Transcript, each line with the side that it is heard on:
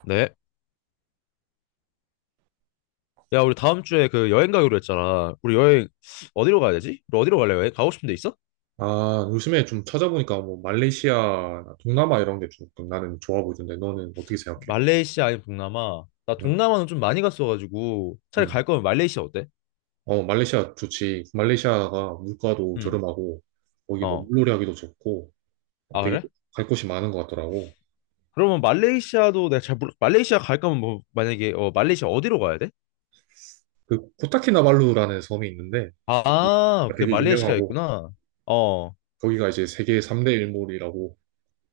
left: 네. 야, 우리 다음 주에 그 여행 가기로 했잖아. 우리 여행 어디로 가야 되지? 우리 어디로 갈래? 여행 가고 싶은 데 있어?
right: 아, 요즘에 좀 찾아보니까 뭐 말레이시아나 동남아 이런 게 조금 나는 좋아 보이던데 너는 어떻게 생각해?
left: 말레이시아 아니면 동남아? 나
right: 음,
left: 동남아는 좀 많이 갔어가지고 차라리
right: 음.
left: 갈 거면 말레이시아 어때?
right: 어, 말레이시아 좋지. 말레이시아가 물가도
left: 응.
right: 저렴하고 거기 뭐
left: 어.
right: 물놀이 하기도 좋고
left: 아,
right: 되게
left: 그래?
right: 갈 곳이 많은 것 같더라고.
left: 그러면 말레이시아도 내가 잘 몰라. 말레이시아 갈 거면 뭐 만약에 어 말레이시아 어디로 가야 돼?
right: 그 코타키나발루라는 섬이 있는데
left: 아,
right: 거기가
left: 그게
right: 되게
left: 말레이시아
right: 유명하고
left: 있구나. 어.
right: 거기가 이제 세계 3대 일몰이라고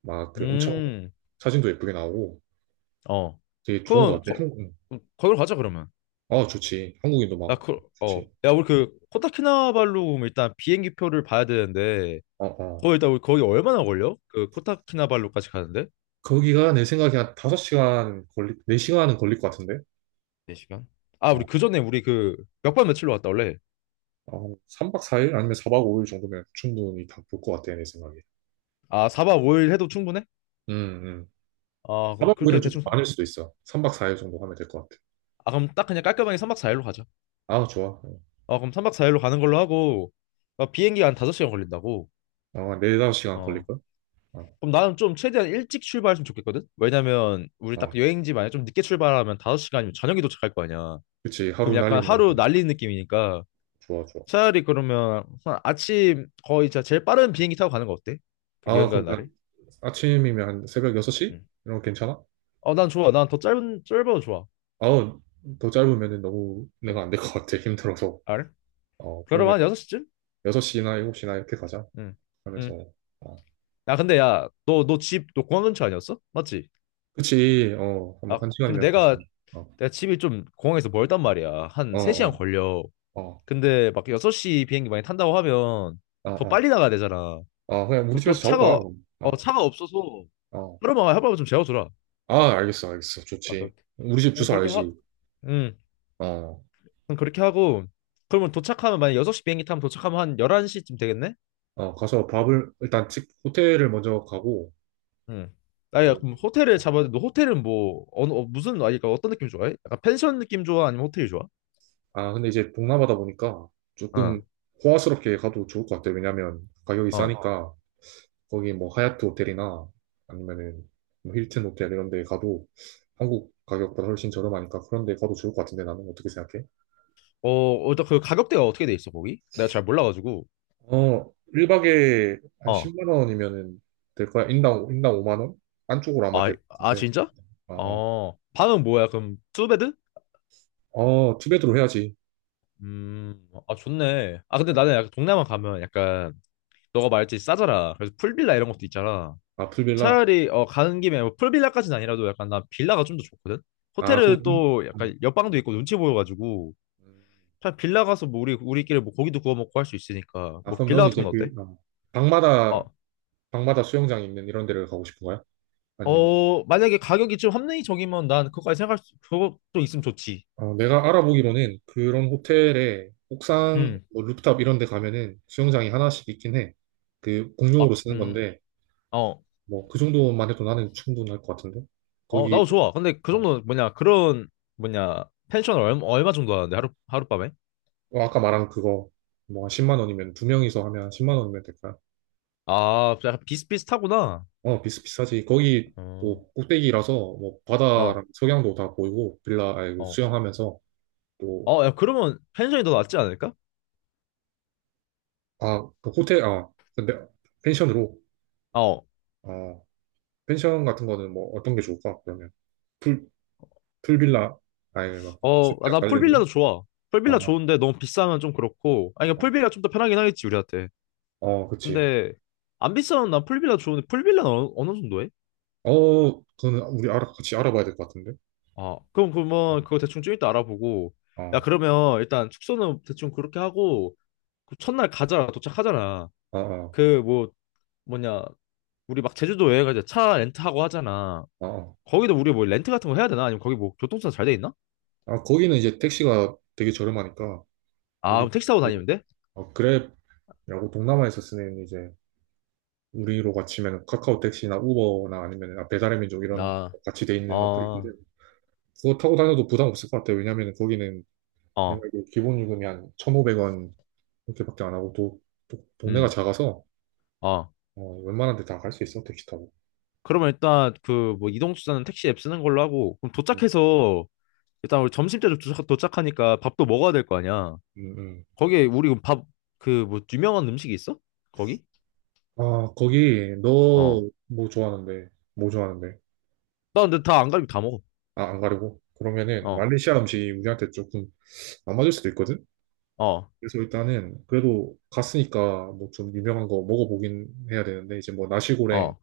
right: 막 그 엄청
left: 음.
right: 사진도 예쁘게 나오고
left: 어.
right: 되게 좋은
left: 그럼
right: 것 같아.
left: 거,
right: 한국,
left: 거기로 가자 그러면.
right: 아, 좋지. 한국인도
left: 야,
right: 많고
left: 그, 어.
right: 좋지.
left: 야, 우리 그 코타키나발루 일단 비행기 표를 봐야 되는데
right: 어, 어.
left: 거의 다 거기 얼마나 걸려? 그 코타키나발루까지 가는데?
right: 거기가 내 생각에 한 5시간 4시간은 걸릴 것 같은데?
left: 4시간? 아, 우리
right: 어,
left: 그 전에 우리 그 몇 박 며칠로 왔다 원래.
right: 어, 3박 4일 아니면 4박 5일 정도면 충분히 다 볼 것 같아, 내 생각에.
left: 아, 4박 5일 해도 충분해?
right: 음, 음.
left: 아, 그럼
right: 4박
left: 그렇게
right: 5일은 좀
left: 대충.
right: 많을 수도 있어. 3박 4일 정도 하면 될 것 같아.
left: 아, 그럼 딱 그냥 깔끔하게 3박 4일로 가자.
right: 아, 좋아.
left: 아, 그럼 3박 4일로 가는 걸로 하고 아, 비행기가 한 5시간 걸린다고.
right: 아, 4, 5시간
left: 어.
right: 걸릴걸? 아,
left: 그럼 나는 좀 최대한 일찍 출발했으면 좋겠거든? 왜냐면 우리 딱
right: 아,
left: 여행지 만약에 좀 늦게 출발하면 5시간이면 저녁에 도착할 거 아니야.
right: 그치.
left: 그럼
right: 하루
left: 약간
right: 날리는 건
left: 하루 날리 느낌이니까
right: 좋아, 좋아.
left: 차라리 그러면 한 아침 거의 진짜 제일 빠른 비행기 타고 가는 거 어때? 그 여행
right: 아,
left: 가는
right: 그럼
left: 날에?
right: 한 아침이면 한 새벽 6시?
left: 응.
right: 이런 거 괜찮아?
left: 어, 난 좋아. 난 더 짧은 짧아도 좋아.
right: 아우, 더 짧으면 너무
left: 어.
right: 내가 안 될 것 같아. 힘들어서.
left: 알?
right: 어, 그러면
left: 그러면 한 6시쯤?
right: 6시나 7시나 이렇게 가자.
left: 응. 응.
right: 하면서.
left: 야, 근데 야, 너 공항 근처 아니었어? 맞지?
right: 그치,
left: 아,
right: 한번 한
left: 근데
right: 시간이면 가지.
left: 내가
right: 어,
left: 내가 집이 좀 공항에서 멀단 말이야. 한
right: 어,
left: 3시간
right: 어,
left: 걸려.
right: 어,
left: 근데 막 6시 비행기 많이 탄다고 하면
right: 어,
left: 더
right: 어,
left: 빨리 나가야 되잖아.
right: 어, 그냥 우리
left: 그럼
right: 집에서
left: 또
right: 자고 가,
left: 차가
right: 그럼.
left: 어
right: 어,
left: 차가 없어서
right: 어.
left: 하루만 좀 재워줘라.
right: 아, 알겠어, 알겠어.
left: 아까
right: 좋지. 우리 집
left: 어,
right: 주소
left: 그렇게 하
right: 알지?
left: 응.
right: 어,
left: 그럼 그렇게 하고 그러면 도착하면 만약 6시 비행기 타면 도착하면 한 11시쯤 되겠네?
right: 어, 가서 밥을, 일단 집, 호텔을 먼저 가고,
left: 응. 아야
right: 또,
left: 그럼 호텔을
right: 어.
left: 잡아야 돼. 너 호텔은 뭐 어느 어, 무슨 아니 그러니까 어떤 느낌 좋아해? 약간 펜션 느낌 좋아? 아니면 호텔이 좋아?
right: 아, 근데 이제 동남아다 보니까 조금
left: 어.
right: 호화스럽게 가도 좋을 것 같아. 왜냐면 가격이
left: 어.
right: 싸니까, 거기 뭐 하얏트 호텔이나 아니면은 뭐 힐튼 호텔 이런 데 가도 한국 가격보다 훨씬 저렴하니까 그런 데 가도 좋을 것 같은데 나는 어떻게 생각해?
left: 어, 일단 그 가격대가 어떻게 돼 있어, 거기? 내가 잘 몰라가지고.
right: 어, 1박에 한
left: 어.
right: 10만 원이면은 될 거야? 인당 5만 원? 안쪽으로 아마
left: 아,
right: 될 것
left: 아,
right: 같은데.
left: 진짜?
right: 아, 아.
left: 어. 방은 뭐야? 그럼 투베드?
right: 어, 어, 투베드로 해야지.
left: 음. 아, 좋네. 아, 근데 나는 약간 동남아 가면 약간 너가 말했지 싸잖아. 그래서 풀빌라 이런 것도 있잖아.
right: 아, 풀빌라.
left: 차라리 어 가는 김에 뭐 풀빌라까지는 아니라도 약간 나 빌라가 좀 더 좋거든.
right: 아, 그,
left: 호텔은 또
right: 음.
left: 약간 옆방도 있고 눈치 보여가지고 차 빌라 가서 뭐 우리끼리 뭐 고기도 구워 먹고 할 수 있으니까
right: 아,
left: 뭐
right: 그럼
left: 빌라
right: 너는
left: 같은
right: 이제
left: 건 어때?
right: 그, 방마다,
left: 어.
right: 방마다 수영장 있는 이런 데를 가고 싶은 거야? 아니면,
left: 어, 만약에 가격이 좀 합리적이면 난 그거까지 생각할 수 그것도 있으면 좋지.
right: 어, 내가 알아보기로는 그런 호텔에 옥상,
left: 음.
right: 뭐, 루프탑 이런 데 가면은 수영장이 하나씩 있긴 해. 그, 공용으로
left: 아,
right: 쓰는 건데,
left: 어.
right: 뭐, 그 정도만 해도 나는 충분할 것 같은데?
left: 어,
right: 거기,
left: 나도 좋아. 근데 그
right: 어,
left: 정도는 뭐냐? 그런 뭐냐? 펜션 얼마 정도 하는데 하루 하룻밤에?
right: 아까 말한 그거 뭐 한 10만 원이면 2명이서 하면 10만 원이면 될까요?
left: 아, 약간 비슷비슷하구나.
right: 어, 비슷비슷하지. 거기
left: 어.
right: 또 꼭대기라서 뭐
left: 어.
right: 바다랑 석양도 다 보이고 빌라 아니, 그
left: 어.
right: 수영하면서 또.
left: 어, 야, 그러면 펜션이 더 낫지 않을까?
right: 아, 그 호텔, 아, 근데 펜션으로,
left: 어.
right: 아, 펜션 같은 거는 뭐 어떤 게 좋을까 그러면, 풀 풀빌라, 아니, 막
left: 어,
right: 수영장
left: 난
right: 깔려
left: 풀빌라도
right: 있는.
left: 좋아. 풀빌라
right: 아어
left: 좋은데 너무 비싸면 좀 그렇고. 아니, 그러니까 풀빌라 좀 더 편하긴 하겠지, 우리한테.
right: 그치.
left: 근데 안 비싸면 난 풀빌라 좋은데 풀빌라는 어느, 어느 정도 해?
right: 어, 그거는 우리 알아 같이 알아봐야 될 것 같은데.
left: 아 그럼 그러면 그거
right: 어,
left: 대충 좀 이따 알아보고
right: 어,
left: 야 그러면 일단 숙소는 대충 그렇게 하고 그 첫날 가자 도착하잖아.
right: 어, 어,
left: 그 뭐 뭐냐 우리 막 제주도 여행 가자 차 렌트하고 하잖아.
right: 어, 어.
left: 거기도 우리 뭐 렌트 같은 거 해야 되나 아니면 거기 뭐 교통수단 잘 돼 있나?
right: 아, 거기는 이제 택시가 되게 저렴하니까,
left: 아
right: 우리
left: 그럼 택시 타고
right: 그,
left: 다니면 돼?
right: 그랩이라고 동남아에서 쓰는, 이제 우리로 같이면 카카오 택시나 우버나 아니면 배달의 민족 이런
left: 아,
right: 같이 돼 있는 어플인데,
left: 어,
right: 그거 타고 다녀도 부담 없을 것 같아요. 왜냐하면 거기는 내가
left: 어,
right: 이게 기본 요금이 한 1,500원 이렇게밖에 안 하고, 또 동네가
left: 음,
right: 작아서
left: 어.
right: 어, 웬만한 데 다 갈 수 있어 택시 타고.
left: 그러면 일단 그 뭐 이동수단은 택시 앱 쓰는 걸로 하고 그럼
right: 음,
left: 도착해서 일단 우리 점심 때 도착하니까 밥도 먹어야 될 거 아니야.
right: 음, 음.
left: 거기에 우리 밥, 그, 뭐, 유명한 음식이 있어? 거기?
right: 아, 거기
left: 어.
right: 너 뭐 좋아하는데,
left: 나 근데 다 안 가리고 다 먹어.
right: 아, 안 가려고 그러면은
left: 어,
right: 말레이시아 음식이 우리한테 조금 안 맞을 수도 있거든.
left: 어,
right: 그래서 일단은 그래도 갔으니까 뭐 좀 유명한 거 먹어보긴 해야 되는데, 이제 뭐 나시고랭,
left: 어,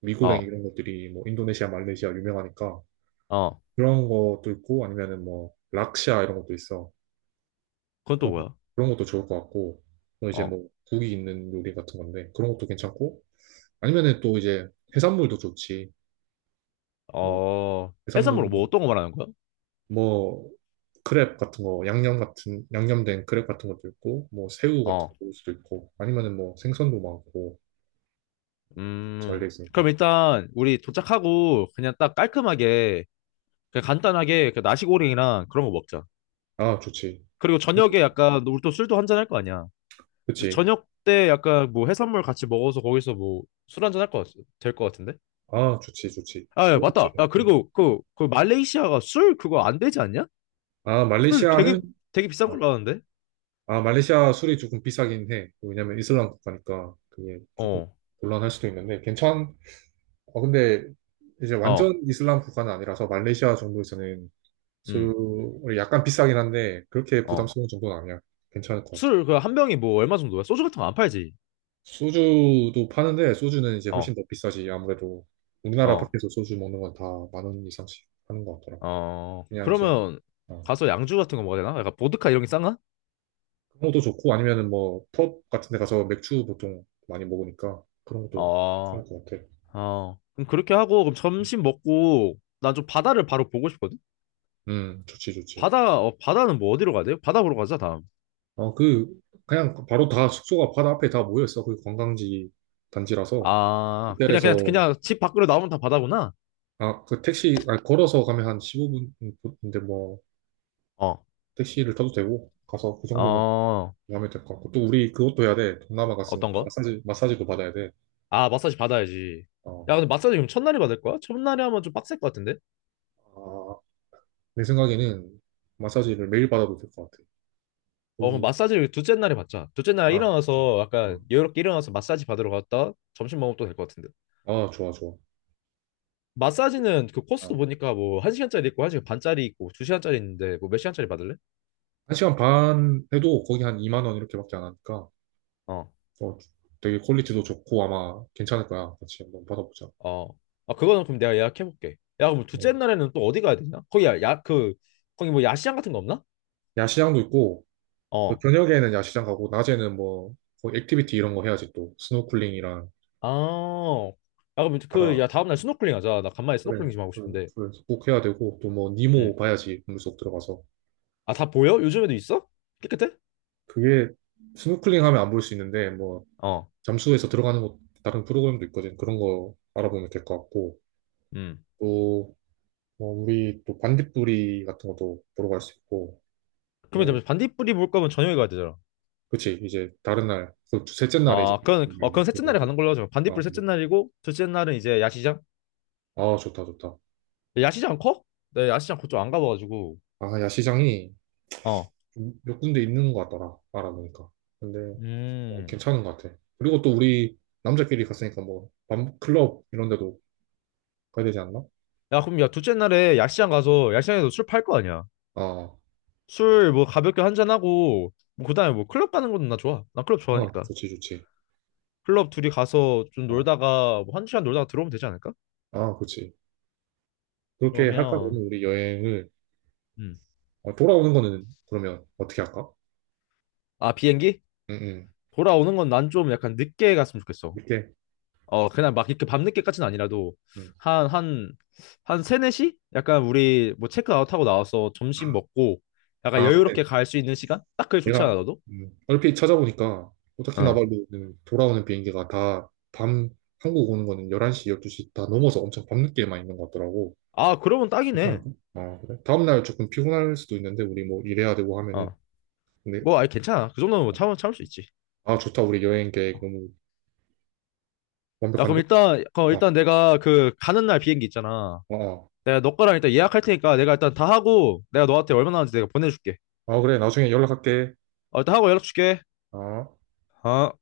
right: 미고랭
left: 어,
right: 이런 것들이 뭐 인도네시아, 말레이시아 유명하니까
left: 어.
right: 그런 것도 있고, 아니면은 뭐 락샤 이런 것도 있어.
left: 그건 또
right: 그런 거-
left: 뭐야?
right: 그런 것도 좋을 것 같고, 또 이제
left: 어,
right: 뭐 국이 있는 요리 같은 건데 그런 것도 괜찮고, 아니면은 또 이제 해산물도 좋지. 뭐
left: 어.
right: 해산물,
left: 해산물 뭐 어떤 거 말하는 거야?
right: 뭐 크랩 같은 거, 양념된 크랩 같은 것도 있고, 뭐 새우 같은
left: 어,
right: 것도 있을 수도 있고, 아니면은 뭐 생선도 많고 잘
left: 음.
right: 돼
left: 그럼
right: 있으니까.
left: 일단 우리 도착하고 그냥 딱 깔끔하게, 그냥 간단하게 그 나시고랭이랑 그런 거 먹자.
right: 아, 좋지.
left: 그리고 저녁에 약간 우리 또 술도 한 잔 할 거 아니야. 그래서
right: 그치.
left: 저녁 때 약간 뭐 해산물 같이 먹어서 거기서 뭐 술 한잔 할 것, 될것 같은데?
right: 아, 좋지, 좋지.
left: 아, 예,
right: 그럼 이제,
left: 맞다. 아,
right: 음.
left: 그리고 그, 그 말레이시아가 술 그거 안 되지 않냐?
right: 아,
left: 술 되게,
right: 말레이시아는,
left: 되게 비싼
right: 아,
left: 걸로 아는데?
right: 아, 말레이시아 술이 조금 비싸긴 해. 왜냐면 이슬람 국가니까 그게 조금
left: 어,
right: 곤란할 수도 있는데, 어, 근데 이제
left: 어,
right: 완전 이슬람 국가는 아니라서 말레이시아 정도에서는
left: 음,
right: 술이 약간 비싸긴 한데, 그렇게
left: 어.
right: 부담스러운 정도는 아니야. 괜찮을 것 같아.
left: 술 그 한 병이 뭐 얼마 정도야? 소주 같은 거 안 팔지?
right: 소주도 파는데, 소주는 이제 훨씬
left: 어,
right: 더 비싸지. 아무래도 우리나라
left: 어,
right: 밖에서 소주 먹는 건 다 만 원 이상씩 하는 것 같더라.
left: 어.
right: 그냥 이제,
left: 그러면
right: 어.
left: 가서 양주 같은 거 먹어야 되나? 약간 보드카 이런 게 싼가?
right: 그런 것도 좋고, 아니면은 뭐 펍 같은 데 가서 맥주 보통 많이 먹으니까 그런 것도
left: 어,
right: 괜찮을 것 같아.
left: 어. 그럼 그렇게 하고 그럼 점심 먹고 난 좀 바다를 바로 보고 싶거든?
right: 좋지, 좋지.
left: 바다, 어, 바다는 뭐 어디로 가야 돼요? 바다 보러 가자, 다음.
right: 어, 그냥 바로 다 숙소가 바다 앞에 다 모여있어. 그 관광지 단지라서.
left: 아, 그냥,
right: 호텔에서,
left: 그냥, 그냥 집 밖으로 나오면 다 바다구나?
right: 아, 그 택시, 아, 걸어서 가면 한 15분인데, 뭐,
left: 어,
right: 택시를 타도 되고, 가서 그 정도는
left: 어,
right: 하면 될 것 같고. 또 우리 그것도 해야 돼. 동남아
left: 어떤
right: 갔으니까
left: 거?
right: 마사지도 받아야 돼.
left: 아, 마사지 받아야지.
right: 어,
left: 야, 근데 마사지 그럼 첫날에 받을 거야? 첫날에 하면 좀 빡셀 것 같은데?
right: 아, 내 생각에는 마사지를 매일 받아도 될 것 같아.
left: 어, 그럼
right: 거기,
left: 마사지를 둘째 날에 받자. 둘째 날
right: 아, 그치.
left: 일어나서
right: 어.
left: 약간 여유롭게 일어나서 마사지 받으러 갔다 점심 먹으면 또 될 것 같은데.
right: 아, 좋아, 좋아.
left: 마사지는 그 코스도
right: 어,
left: 보니까 뭐 한시간짜리 있고 한시간 반짜리 있고 두시간짜리 있는데 뭐 몇 시간짜리 받을래?
right: 1시간 반 해도 거기 한 2만 원 이렇게밖에 안 하니까
left: 어,
right: 어, 되게 퀄리티도 좋고 아마 괜찮을 거야. 같이 한번 받아보자.
left: 어, 아, 그거는 그럼 내가 예약해볼게. 야, 그럼
right: 어.
left: 둘째 날에는 또 어디 가야 되냐? 거기 야, 야, 그, 거기 뭐 야시장 같은 거 없나?
right: 야시장도 있고 또
left: 어.
right: 저녁에는 야시장 가고 낮에는 뭐뭐 액티비티 이런 거 해야지, 또 스노클링이랑
left: 아, 야, 그럼 그,
right: 바다.
left: 야, 다음날 스노클링 하자. 나 간만에
right: 그래,
left: 스노클링 좀 하고 싶은데.
right: 그래서 꼭 해야 되고, 또 뭐 니모
left: 응.
right: 봐야지 물속 들어가서.
left: 아, 다 보여? 요즘에도 있어? 깨끗해?
right: 그게, 스노클링 하면 안 보일 수 있는데 뭐
left: 어,
right: 잠수해서 들어가는 것, 다른 프로그램도 있거든. 그런 거 알아보면 될 것 같고,
left: 음.
right: 또, 뭐 우리 또 반딧불이 같은 것도 보러 갈 수 있고,
left: 그러면
right: 뭐
left: 잠시 반딧불이 볼 거면 저녁에 가야 되잖아.
right: 그치. 이제 다른 날그 셋째 날에 이제.
left: 아, 그건, 어, 그건 셋째 날에
right: 그런가?
left: 가는 걸로 하죠.
right: 아,
left: 반딧불 셋째
right: 네.
left: 날이고, 둘째 날은 이제 야시장?
right: 아, 좋다, 좋다.
left: 야, 야시장 커? 네, 야시장 그쪽 안 가봐가지고.
right: 아, 야시장이
left: 어.
right: 좀몇 군데 있는 것 같더라, 알아보니까. 근데
left: 음.
right: 괜찮은 것 같아. 그리고 또 우리 남자끼리 갔으니까 뭐 밤클럽 이런 데도 가야 되지 않나?
left: 야, 그럼 야, 둘째 날에 야시장 가서, 야시장에서 술 팔 거 아니야?
right: 아,
left: 술 뭐 가볍게 한 잔하고, 뭐, 그 다음에 뭐 클럽 가는 것도 나 좋아. 나 클럽
right: 아,
left: 좋아하니까.
right: 좋지, 좋지.
left: 클럽 둘이 가서 좀
right: 아,
left: 놀다가 뭐 한두 시간 놀다가 들어오면 되지 않을까?
right: 아, 그치. 그렇게 할까,
left: 그러면
right: 그러면? 우리 여행을,
left: 음.
right: 어, 돌아오는 거는 그러면 어떻게 할까?
left: 아 비행기?
right: 응응
left: 돌아오는 건 난 좀 약간 늦게 갔으면 좋겠어.
right: 이렇게.
left: 어 그냥 막 이렇게 밤늦게까지는 아니라도
right: 음.
left: 한 한 한 세네 시? 약간 우리 뭐 체크아웃하고 나와서 점심 먹고 약간
right: 아,
left: 여유롭게 갈 수 있는 시간? 딱 그게 좋지 않아
right: 내가,
left: 너도?
right: 얼핏 찾아보니까 오타키나
left: 응.
right: 발루는 돌아오는 비행기가 다 밤, 한국 오는 거는 11시, 12시 다 넘어서 엄청 밤늦게만 있는 것 같더라고.
left: 아 그러면 딱이네.
right: 괜찮을까? 아, 그래? 다음날 조금 피곤할 수도 있는데 우리 뭐 일해야 되고 하면은,
left: 어.
right: 근데.
left: 뭐 아니 괜찮아. 그 정도는 뭐 참을 수 있지.
right: 아, 좋다. 우리 여행 계획 너무
left: 야 그럼
right: 완벽한데?
left: 일단 그
right: 아,
left: 일단 내가 그 가는 날 비행기 있잖아.
right: 아, 아.
left: 내가 너 거랑 일단 예약할 테니까 내가 일단 다 하고 내가 너한테 얼마나 하는지 내가 보내줄게.
right: 아, 그래. 나중에 연락할게.
left: 어, 일단 하고 연락 줄게.
right: 아.
left: 어.